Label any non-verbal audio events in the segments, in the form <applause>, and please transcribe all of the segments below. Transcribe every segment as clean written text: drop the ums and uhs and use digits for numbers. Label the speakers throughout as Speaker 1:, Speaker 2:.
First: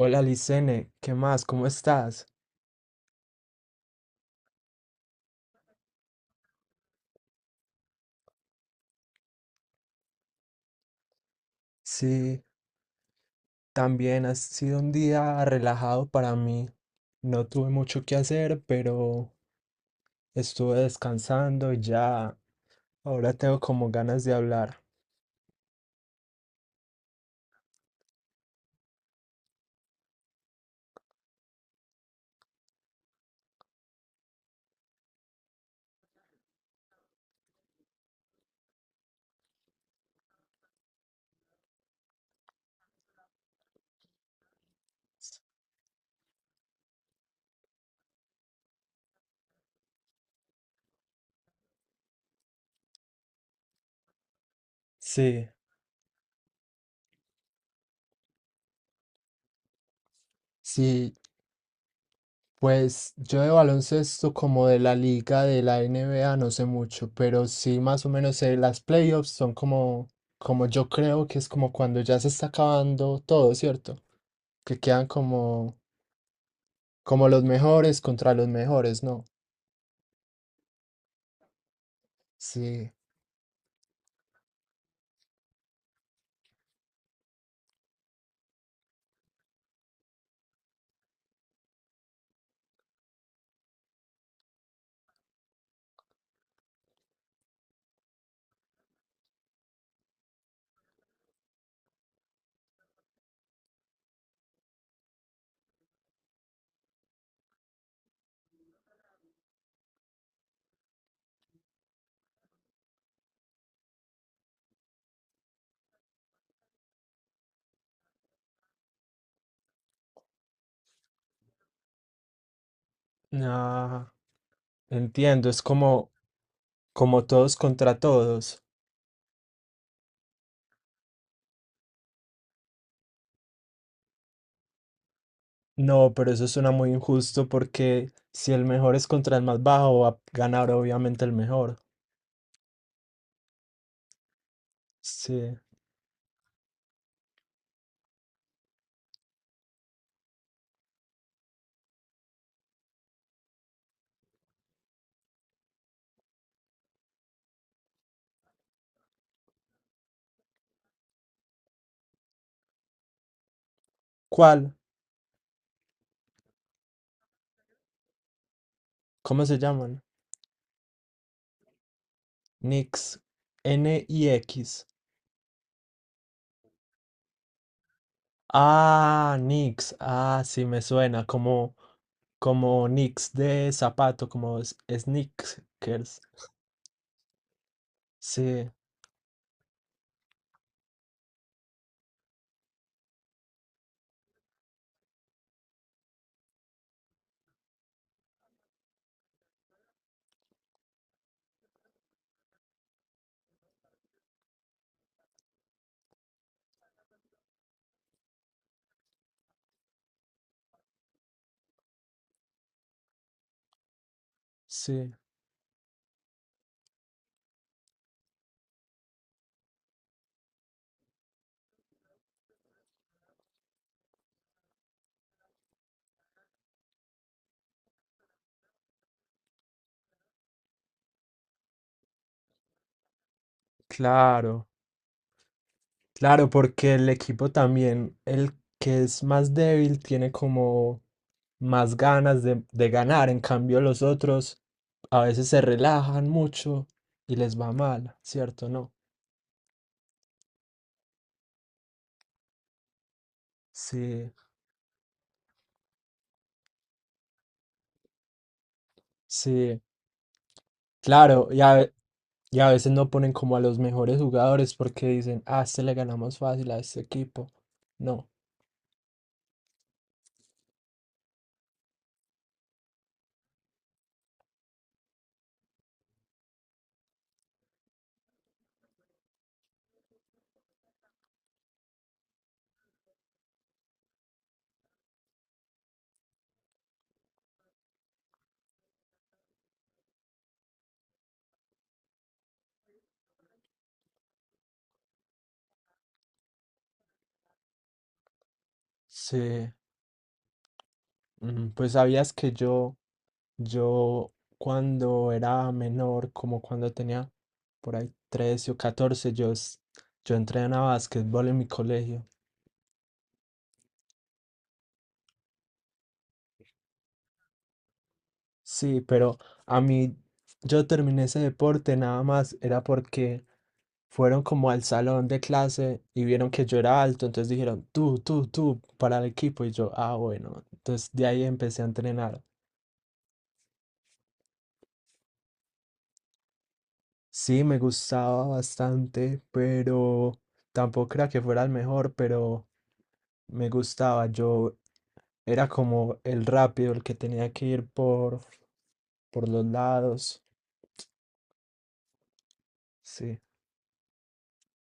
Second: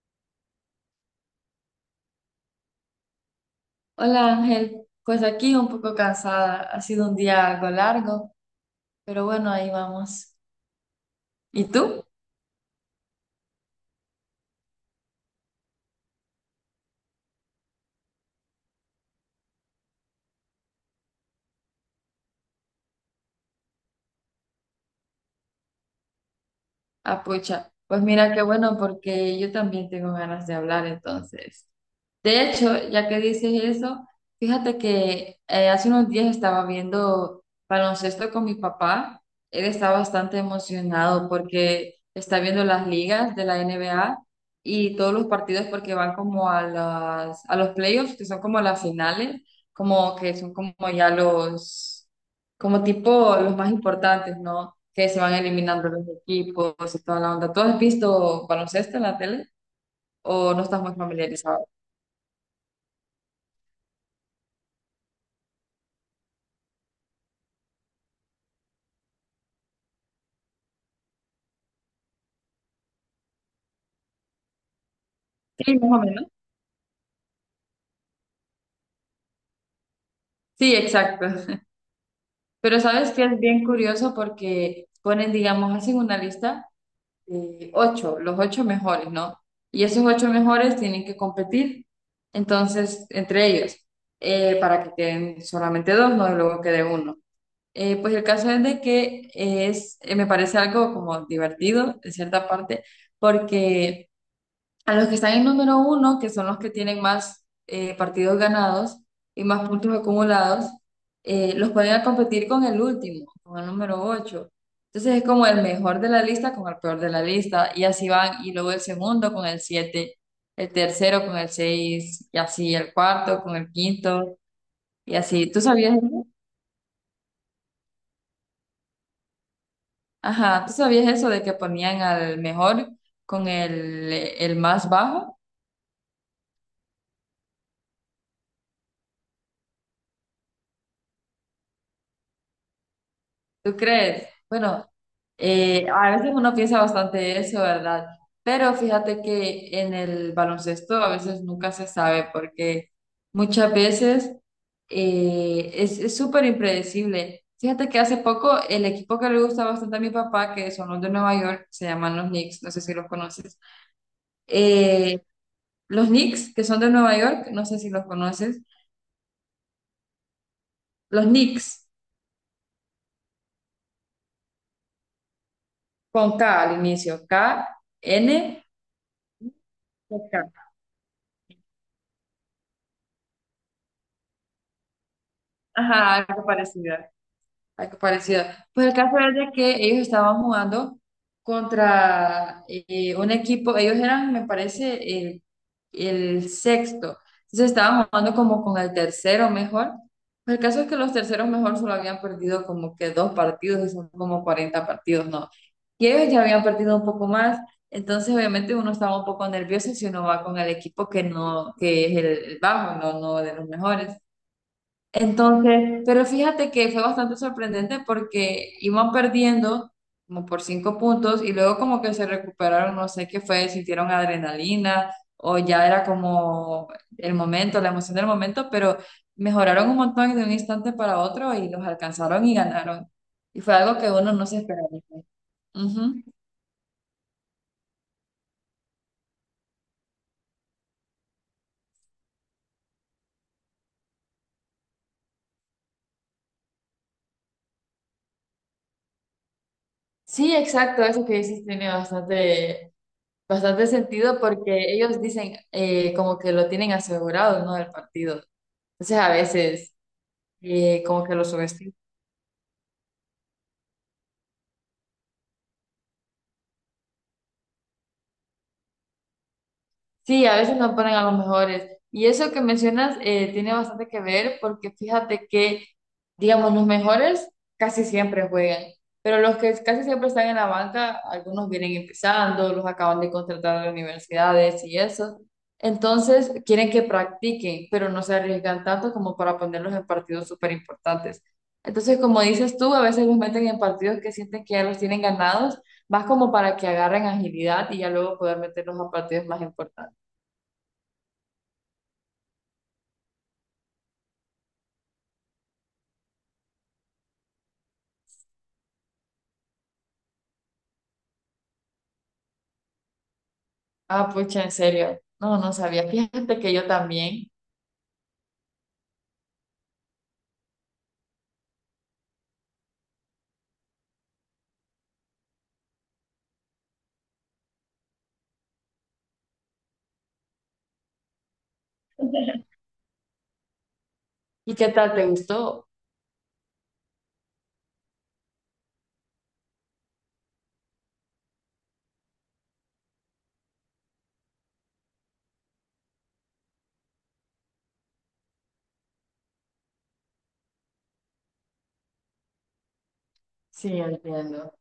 Speaker 1: Hola Licene, ¿qué más? ¿Cómo estás?
Speaker 2: Hola Ángel, pues aquí un poco cansada, ha sido un día algo largo, pero bueno, ahí vamos. ¿Y tú?
Speaker 1: Sí, también ha sido un día relajado para mí. No tuve mucho que hacer, pero estuve descansando y ya ahora tengo como ganas de hablar.
Speaker 2: Apucha, pues mira qué bueno porque yo también tengo ganas de hablar entonces. De hecho, ya que dices eso, fíjate que hace unos días estaba viendo baloncesto con mi papá. Él está bastante emocionado porque está viendo las ligas de la NBA y todos los partidos porque van como a los playoffs, que son como las finales, como que son como tipo los más importantes, ¿no? Que se van
Speaker 1: Sí,
Speaker 2: eliminando los equipos y toda la onda. ¿Tú has visto baloncesto en la tele o no estás muy
Speaker 1: sí,
Speaker 2: familiarizado?
Speaker 1: pues yo de baloncesto como de la liga de la N B A no sé mucho, pero sí más o menos sé, las playoffs son como, como yo creo que es como cuando ya se está acabando todo, ¿cierto? Que quedan como
Speaker 2: Sí, más o menos.
Speaker 1: Como los mejores contra los mejores, ¿no?
Speaker 2: Sí, exacto. Pero
Speaker 1: Sí.
Speaker 2: sabes que es bien curioso porque ponen, digamos, hacen una lista de ocho, los ocho mejores, ¿no? Y esos ocho mejores tienen que competir, entonces, entre ellos, para que queden solamente dos, ¿no? Y luego quede uno. Pues el caso es de que me parece algo como divertido, en cierta parte, porque a los que están en número uno, que son los que tienen más partidos ganados y más puntos acumulados, los ponen a competir con el último, con el número ocho. Entonces es como el mejor de la lista con el peor de la lista, y así van, y luego el segundo con el siete, el tercero con el seis, y así el cuarto con el
Speaker 1: Ah,
Speaker 2: quinto, y
Speaker 1: entiendo,
Speaker 2: así. ¿Tú
Speaker 1: es
Speaker 2: sabías
Speaker 1: como,
Speaker 2: eso?
Speaker 1: como todos contra todos.
Speaker 2: Ajá, ¿tú sabías eso de que ponían al mejor con el más bajo?
Speaker 1: No, pero eso suena muy injusto porque si el mejor es contra el más bajo, va a ganar obviamente el mejor.
Speaker 2: ¿Tú crees? Bueno,
Speaker 1: Sí.
Speaker 2: a veces uno piensa bastante eso, ¿verdad? Pero fíjate que en el baloncesto a veces nunca se sabe porque muchas veces es súper impredecible. Fíjate que hace poco el equipo que le gusta bastante a mi papá, que son los de Nueva York, se llaman los Knicks, no sé si los conoces.
Speaker 1: ¿Cuál?
Speaker 2: Eh, los Knicks, que son de Nueva York, no sé si los conoces.
Speaker 1: ¿Cómo se llaman?
Speaker 2: Los Knicks,
Speaker 1: Nix. N y X.
Speaker 2: con K al inicio, K, N,
Speaker 1: Ah, Nix. Ah,
Speaker 2: K.
Speaker 1: sí, me suena como, como Nix de zapato, como
Speaker 2: Ajá,
Speaker 1: sneakers.
Speaker 2: algo parecido. Algo parecido.
Speaker 1: Sí,
Speaker 2: Pues el caso es de que ellos estaban jugando contra un equipo, ellos eran, me parece, el sexto. Entonces estaban jugando como con el tercero mejor. Pues el caso es que los terceros mejor solo habían perdido como que dos partidos, y son como 40 partidos, ¿no? Y ellos ya habían perdido un poco más. Entonces, obviamente, uno estaba un poco nervioso si uno va con el equipo que no, que es el bajo, no, no de los mejores.
Speaker 1: sí,
Speaker 2: Entonces, pero fíjate que fue bastante sorprendente porque iban perdiendo como por cinco puntos y luego como que se recuperaron, no sé qué fue, sintieron adrenalina o ya era como el momento, la emoción del momento, pero mejoraron un montón de un instante para otro y los alcanzaron y ganaron. Y fue algo que uno no se
Speaker 1: claro.
Speaker 2: esperaba. Ujú.
Speaker 1: Claro, porque el equipo también, el que es más débil, tiene como más ganas de ganar. En cambio, los otros a veces se relajan mucho y les va mal, ¿cierto? No.
Speaker 2: Sí, exacto, eso que dices tiene bastante, bastante
Speaker 1: Sí,
Speaker 2: sentido porque ellos dicen como que lo tienen asegurado, ¿no? Del partido. Entonces a
Speaker 1: sí,
Speaker 2: veces como que lo
Speaker 1: claro.
Speaker 2: subestimo.
Speaker 1: Y a veces no ponen como a los mejores jugadores porque dicen, ah, a este le ganamos fácil a este equipo. No.
Speaker 2: Sí, a veces no ponen a los mejores. Y eso que mencionas tiene bastante que ver porque fíjate que, digamos, los mejores casi siempre juegan, pero los que casi siempre están en la banca, algunos vienen empezando, los acaban de contratar a las universidades y eso. Entonces, quieren que practiquen, pero no se arriesgan tanto como para ponerlos en partidos súper importantes. Entonces, como dices tú, a veces los meten en partidos que sienten que ya los tienen ganados, más como para que agarren agilidad y ya luego poder meterlos a partidos más
Speaker 1: Sí.
Speaker 2: importantes.
Speaker 1: Ujú. Pues sabías que yo cuando era menor, como cuando tenía por ahí 13 o 14, yo entrenaba básquetbol en mi colegio.
Speaker 2: Ah, pucha, en serio. No, no sabía. Fíjate que yo también.
Speaker 1: Sí, pero a mí yo terminé ese deporte nada más, era porque fueron como al salón de clase y vieron que yo era alto, entonces dijeron, tú, para el equipo. Y yo, ah, bueno, entonces de ahí empecé a entrenar.
Speaker 2: ¿Y qué tal te gustó?
Speaker 1: Sí, me gustaba bastante, pero tampoco era que fuera el mejor, pero me gustaba. Yo era como el rápido, el que tenía que ir por los lados. Sí.
Speaker 2: Sí, entiendo.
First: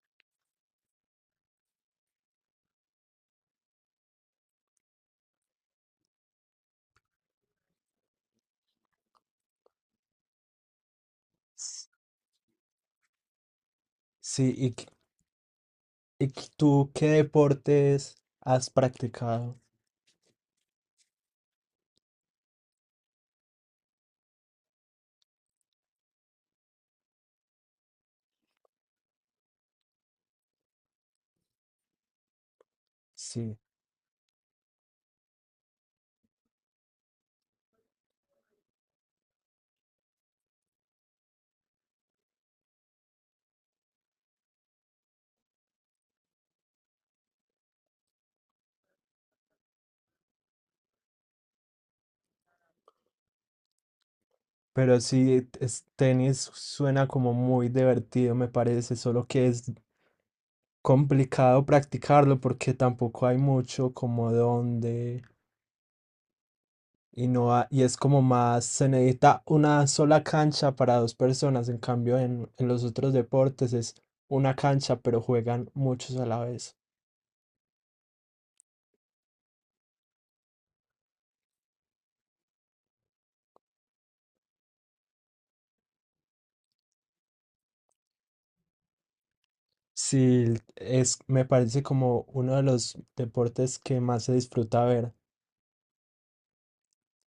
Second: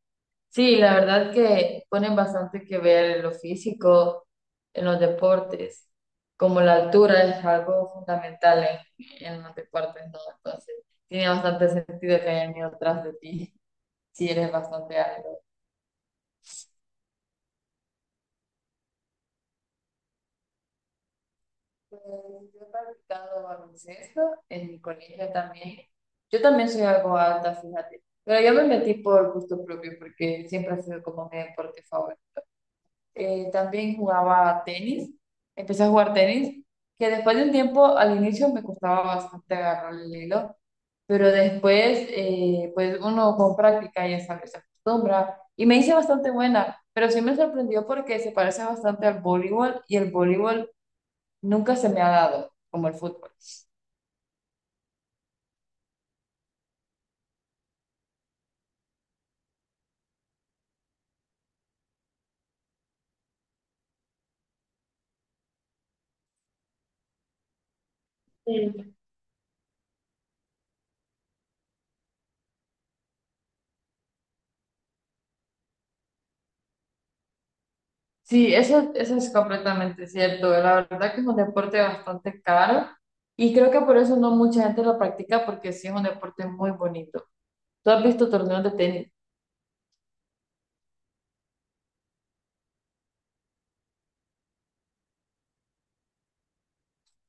Speaker 2: Sí, la verdad que ponen bastante que ver en lo físico, en los deportes, como la altura es algo fundamental en los deportes, ¿no? Entonces, tiene bastante
Speaker 1: S-
Speaker 2: sentido que hayan ido atrás de ti <laughs> si eres
Speaker 1: Sí, ¿y, qué-
Speaker 2: bastante alto.
Speaker 1: y qué- tú qué deportes has practicado?
Speaker 2: Pues, yo he practicado baloncesto en mi colegio también. Yo también soy algo alta, fíjate. Pero yo me metí por gusto propio porque siempre ha sido como mi deporte favorito.
Speaker 1: Sí,
Speaker 2: También jugaba tenis. Empecé a jugar tenis, que después de un tiempo, al inicio me costaba bastante agarrar el hilo, pero después, pues uno con práctica ya sabe, se acostumbra. Y me hice bastante buena, pero sí me sorprendió porque se parece bastante al voleibol y el voleibol nunca se me ha dado como el fútbol.
Speaker 1: pero sí, tenis suena como muy divertido, me parece, solo que es complicado practicarlo porque tampoco hay mucho como donde… Y no ha- Y es como más, se
Speaker 2: Sí.
Speaker 1: necesita una sola cancha para dos personas. En cambio, en los otros deportes es una cancha, pero juegan muchos a la vez.
Speaker 2: Sí, eso es completamente cierto. La verdad que es un deporte bastante caro y creo que por eso no mucha gente lo practica porque sí es un deporte muy bonito. ¿Tú has visto torneos de tenis?
Speaker 1: Sí, es, me parece como uno de los deportes que más se disfruta ver.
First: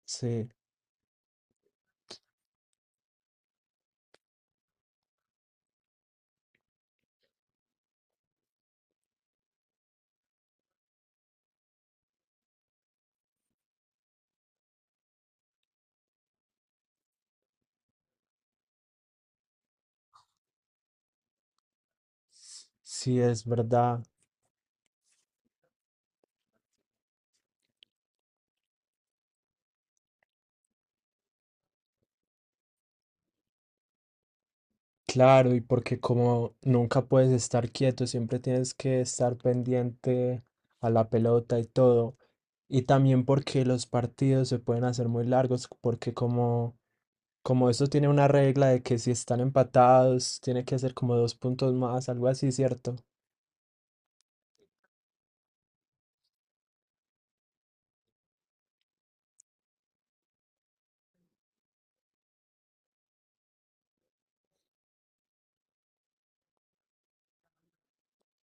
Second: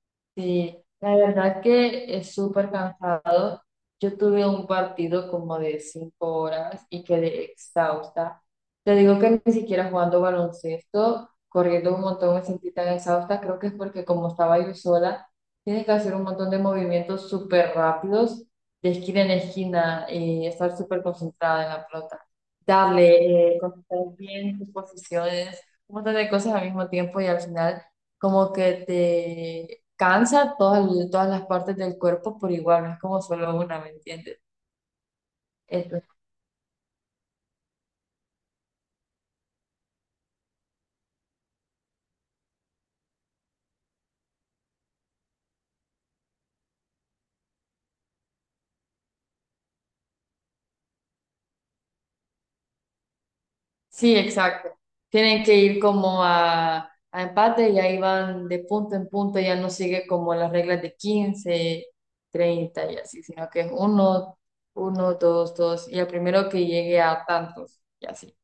Speaker 1: Sí,
Speaker 2: Sí, la verdad que es súper cansado. Yo tuve un partido como de 5 horas y quedé exhausta. Te digo que ni siquiera jugando baloncesto, corriendo un montón me sentí tan exhausta. Creo que es porque como estaba yo sola, tienes que hacer un montón de movimientos súper rápidos, de esquina en esquina, y estar súper concentrada en la pelota.
Speaker 1: sí, es
Speaker 2: Darle, concentrar
Speaker 1: verdad.
Speaker 2: bien tus posiciones, un montón de cosas al mismo tiempo y al final como que cansa todas, todas las partes del cuerpo por igual, no es como solo una, ¿me entiendes?
Speaker 1: Claro, y porque
Speaker 2: Entonces,
Speaker 1: como nunca puedes estar quieto, siempre tienes que estar pendiente a la pelota y todo. Y también porque los partidos se pueden hacer muy largos, porque como como eso tiene una regla de que si están empatados, tiene que hacer como dos puntos más, algo así, ¿cierto?
Speaker 2: sí, exacto. Tienen que ir como a empate y ahí van de punto en punto, ya no sigue como las reglas de 15-30 y así, sino que es uno, uno, dos, dos, y el primero que llegue a tantos, y así.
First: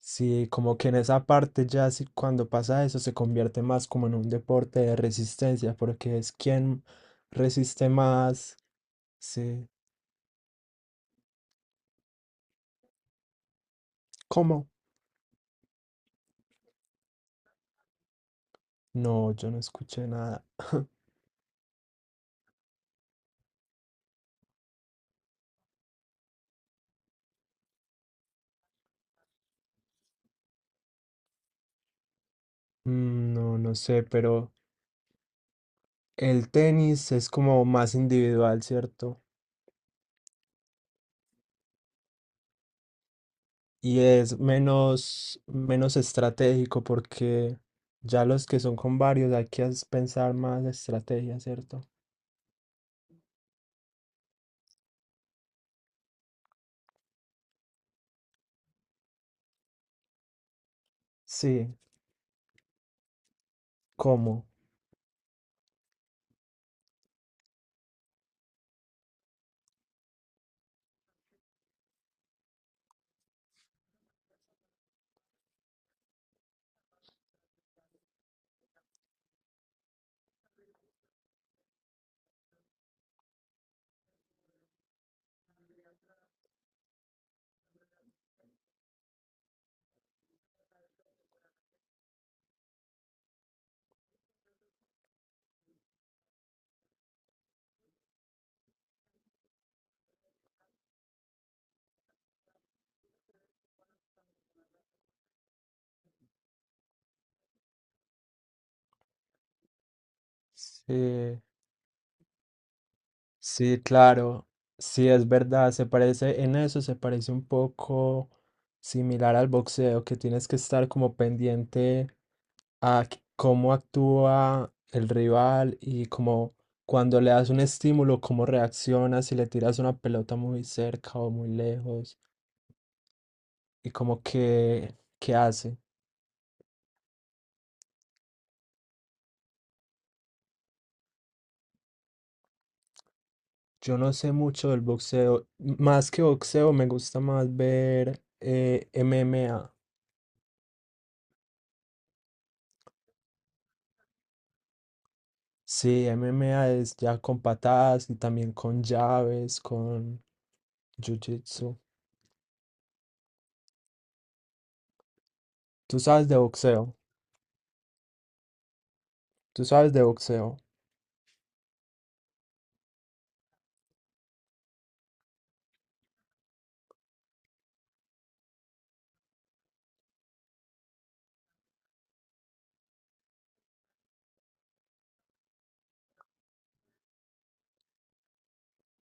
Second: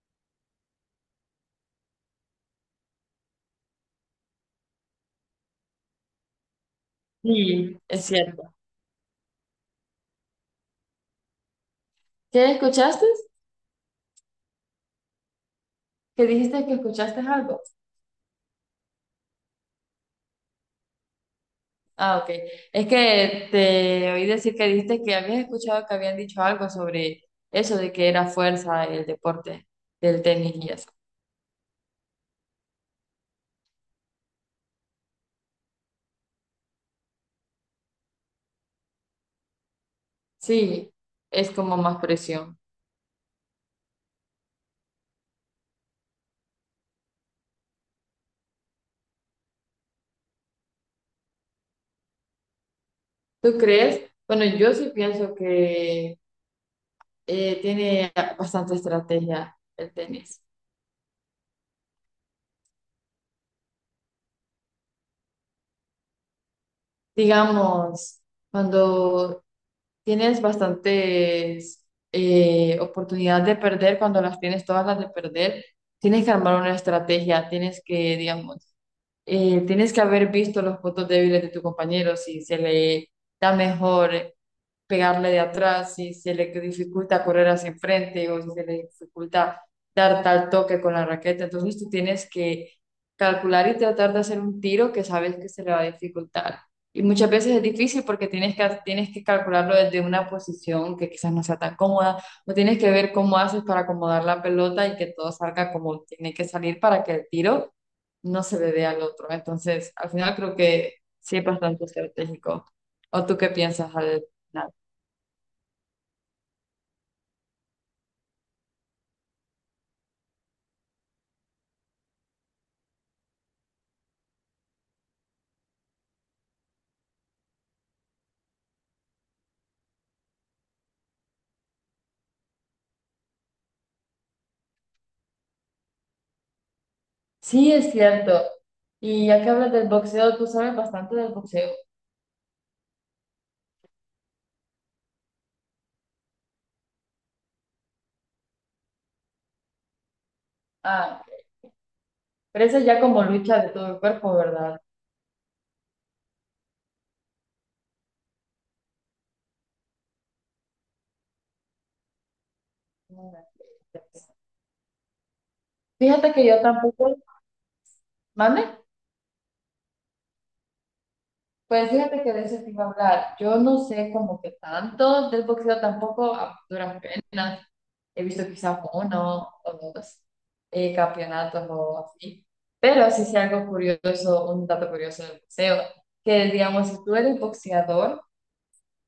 Speaker 1: Sí, como que en esa parte ya sí, cuando pasa eso se convierte más como en un deporte de resistencia, porque es quien
Speaker 2: Sí,
Speaker 1: resiste
Speaker 2: es cierto.
Speaker 1: más. Sí.
Speaker 2: ¿Qué escuchaste?
Speaker 1: ¿Cómo?
Speaker 2: ¿Qué dijiste que escuchaste algo?
Speaker 1: No, yo no escuché nada. <laughs>
Speaker 2: Ah, ok. Es que te oí decir que dijiste que habías escuchado que habían dicho algo sobre eso de que era fuerza el deporte del tenis y eso.
Speaker 1: Mm. No, no sé, pero el tenis es como más individual, ¿cierto?
Speaker 2: Sí, es como más presión.
Speaker 1: Y es menos, menos estratégico porque ya los que son con varios hay que pensar más estrategia, ¿cierto?
Speaker 2: ¿Tú crees? Bueno, yo sí pienso que tiene bastante estrategia el tenis.
Speaker 1: Sí, ¿cómo?
Speaker 2: Digamos, cuando tienes bastantes oportunidades de perder, cuando las tienes todas las de perder, tienes que armar una estrategia, tienes que, digamos, tienes que haber visto los puntos débiles de tu compañero, si se le da mejor pegarle de atrás, si se le dificulta correr hacia enfrente o si se le dificulta dar tal toque con la raqueta. Entonces tú tienes que calcular y tratar de hacer un tiro que sabes que se le va a dificultar. Y muchas veces es difícil porque tienes que calcularlo desde una posición que quizás no sea tan cómoda, o tienes que ver cómo haces para acomodar la pelota y que todo salga como tiene que salir para que el tiro no se le dé al otro. Entonces, al final creo que sí
Speaker 1: Sí,
Speaker 2: es bastante estratégico. ¿O tú qué
Speaker 1: sí,
Speaker 2: piensas al
Speaker 1: claro.
Speaker 2: final?
Speaker 1: Sí, es verdad. Se parece, en eso se parece un poco similar al boxeo, que tienes que estar como pendiente. ¿Cómo actúa el rival y cómo cuando le das un estímulo, cómo reacciona, si le tiras una pelota muy cerca o muy lejos y como que qué hace?
Speaker 2: Sí, es cierto. Y ya que hablas del boxeo, tú sabes bastante del boxeo.
Speaker 1: Yo no sé mucho del boxeo, más que boxeo me gusta más ver MMA.
Speaker 2: Ah, pero eso es ya como lucha de todo el cuerpo, ¿verdad?
Speaker 1: Sí, MMA es ya con patadas y también con llaves, con jiu-jitsu. ¿Tú sabes
Speaker 2: Fíjate
Speaker 1: de
Speaker 2: que yo
Speaker 1: boxeo?
Speaker 2: tampoco, ¿mande?
Speaker 1: ¿Tú sabes de boxeo?
Speaker 2: Pues fíjate que de eso te iba a hablar. Yo no sé como que tanto del boxeo tampoco a duras penas. He visto quizás uno o dos campeonatos o así. Pero sí sé algo curioso, un dato curioso del boxeo, que digamos, si tú eres boxeador,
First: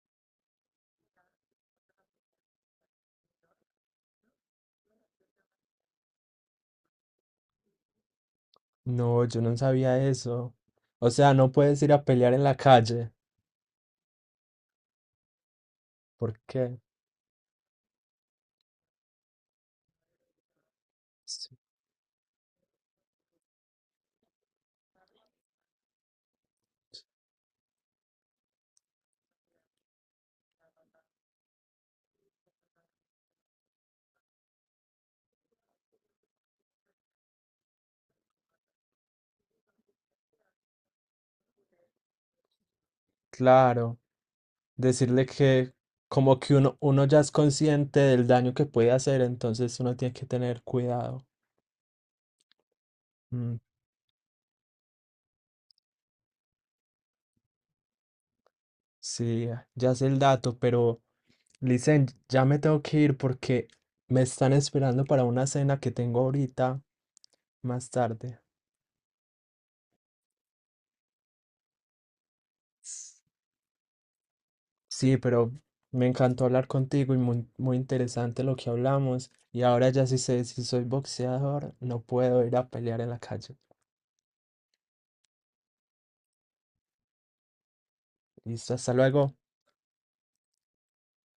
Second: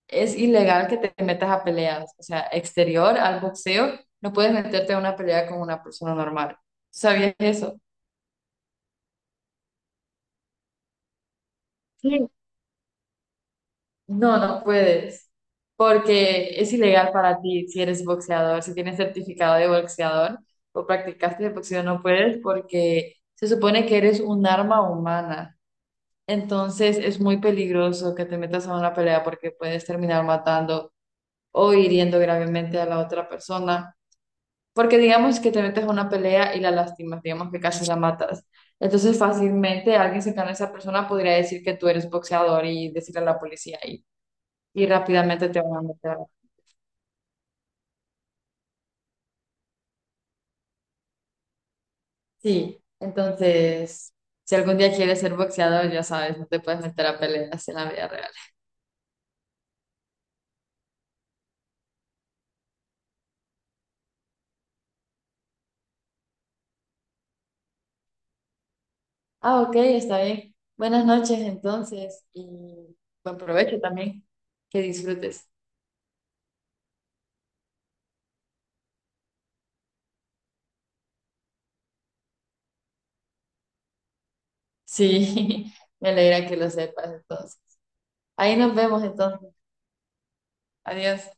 Speaker 2: es ilegal que te metas a peleas. O sea, exterior al boxeo, no puedes meterte a una pelea con una persona normal. ¿Sabías eso?
Speaker 1: No, yo no sabía eso. O sea, no puedes ir a
Speaker 2: Sí.
Speaker 1: pelear en la calle.
Speaker 2: No, no puedes,
Speaker 1: ¿Por
Speaker 2: porque es
Speaker 1: qué?
Speaker 2: ilegal para ti si eres boxeador, si tienes certificado de boxeador o practicaste el
Speaker 1: Sí.
Speaker 2: boxeo, no puedes porque se supone que eres un arma humana. Entonces es muy peligroso que te metas a una pelea porque puedes terminar matando o hiriendo gravemente a la otra persona. Porque digamos que te metes a una pelea y la lastimas, digamos que casi la matas. Entonces fácilmente alguien cercano a esa persona podría decir que tú eres boxeador y decirle a la policía
Speaker 1: Claro,
Speaker 2: y
Speaker 1: decirle
Speaker 2: rápidamente te
Speaker 1: que
Speaker 2: van a meter.
Speaker 1: como que uno ya es consciente del daño que puede hacer, entonces uno tiene que tener cuidado.
Speaker 2: Sí,
Speaker 1: Mm,
Speaker 2: entonces, si algún día quieres ser boxeador, ya sabes, no te puedes meter a peleas en la vida real.
Speaker 1: sí, ya sé el dato, pero Licen, ya me tengo que ir porque me están esperando para una cena que tengo ahorita más tarde.
Speaker 2: Ah, ok, está bien. Buenas noches entonces y buen provecho también. Que
Speaker 1: Sí,
Speaker 2: disfrutes.
Speaker 1: pero me encantó hablar contigo y muy, muy interesante lo que hablamos. Y ahora ya sí sé si soy boxeador, no puedo ir a pelear en la calle.
Speaker 2: Sí, <laughs> me alegra que lo sepas entonces. Ahí
Speaker 1: Listo,
Speaker 2: nos
Speaker 1: hasta
Speaker 2: vemos
Speaker 1: luego.
Speaker 2: entonces. Adiós.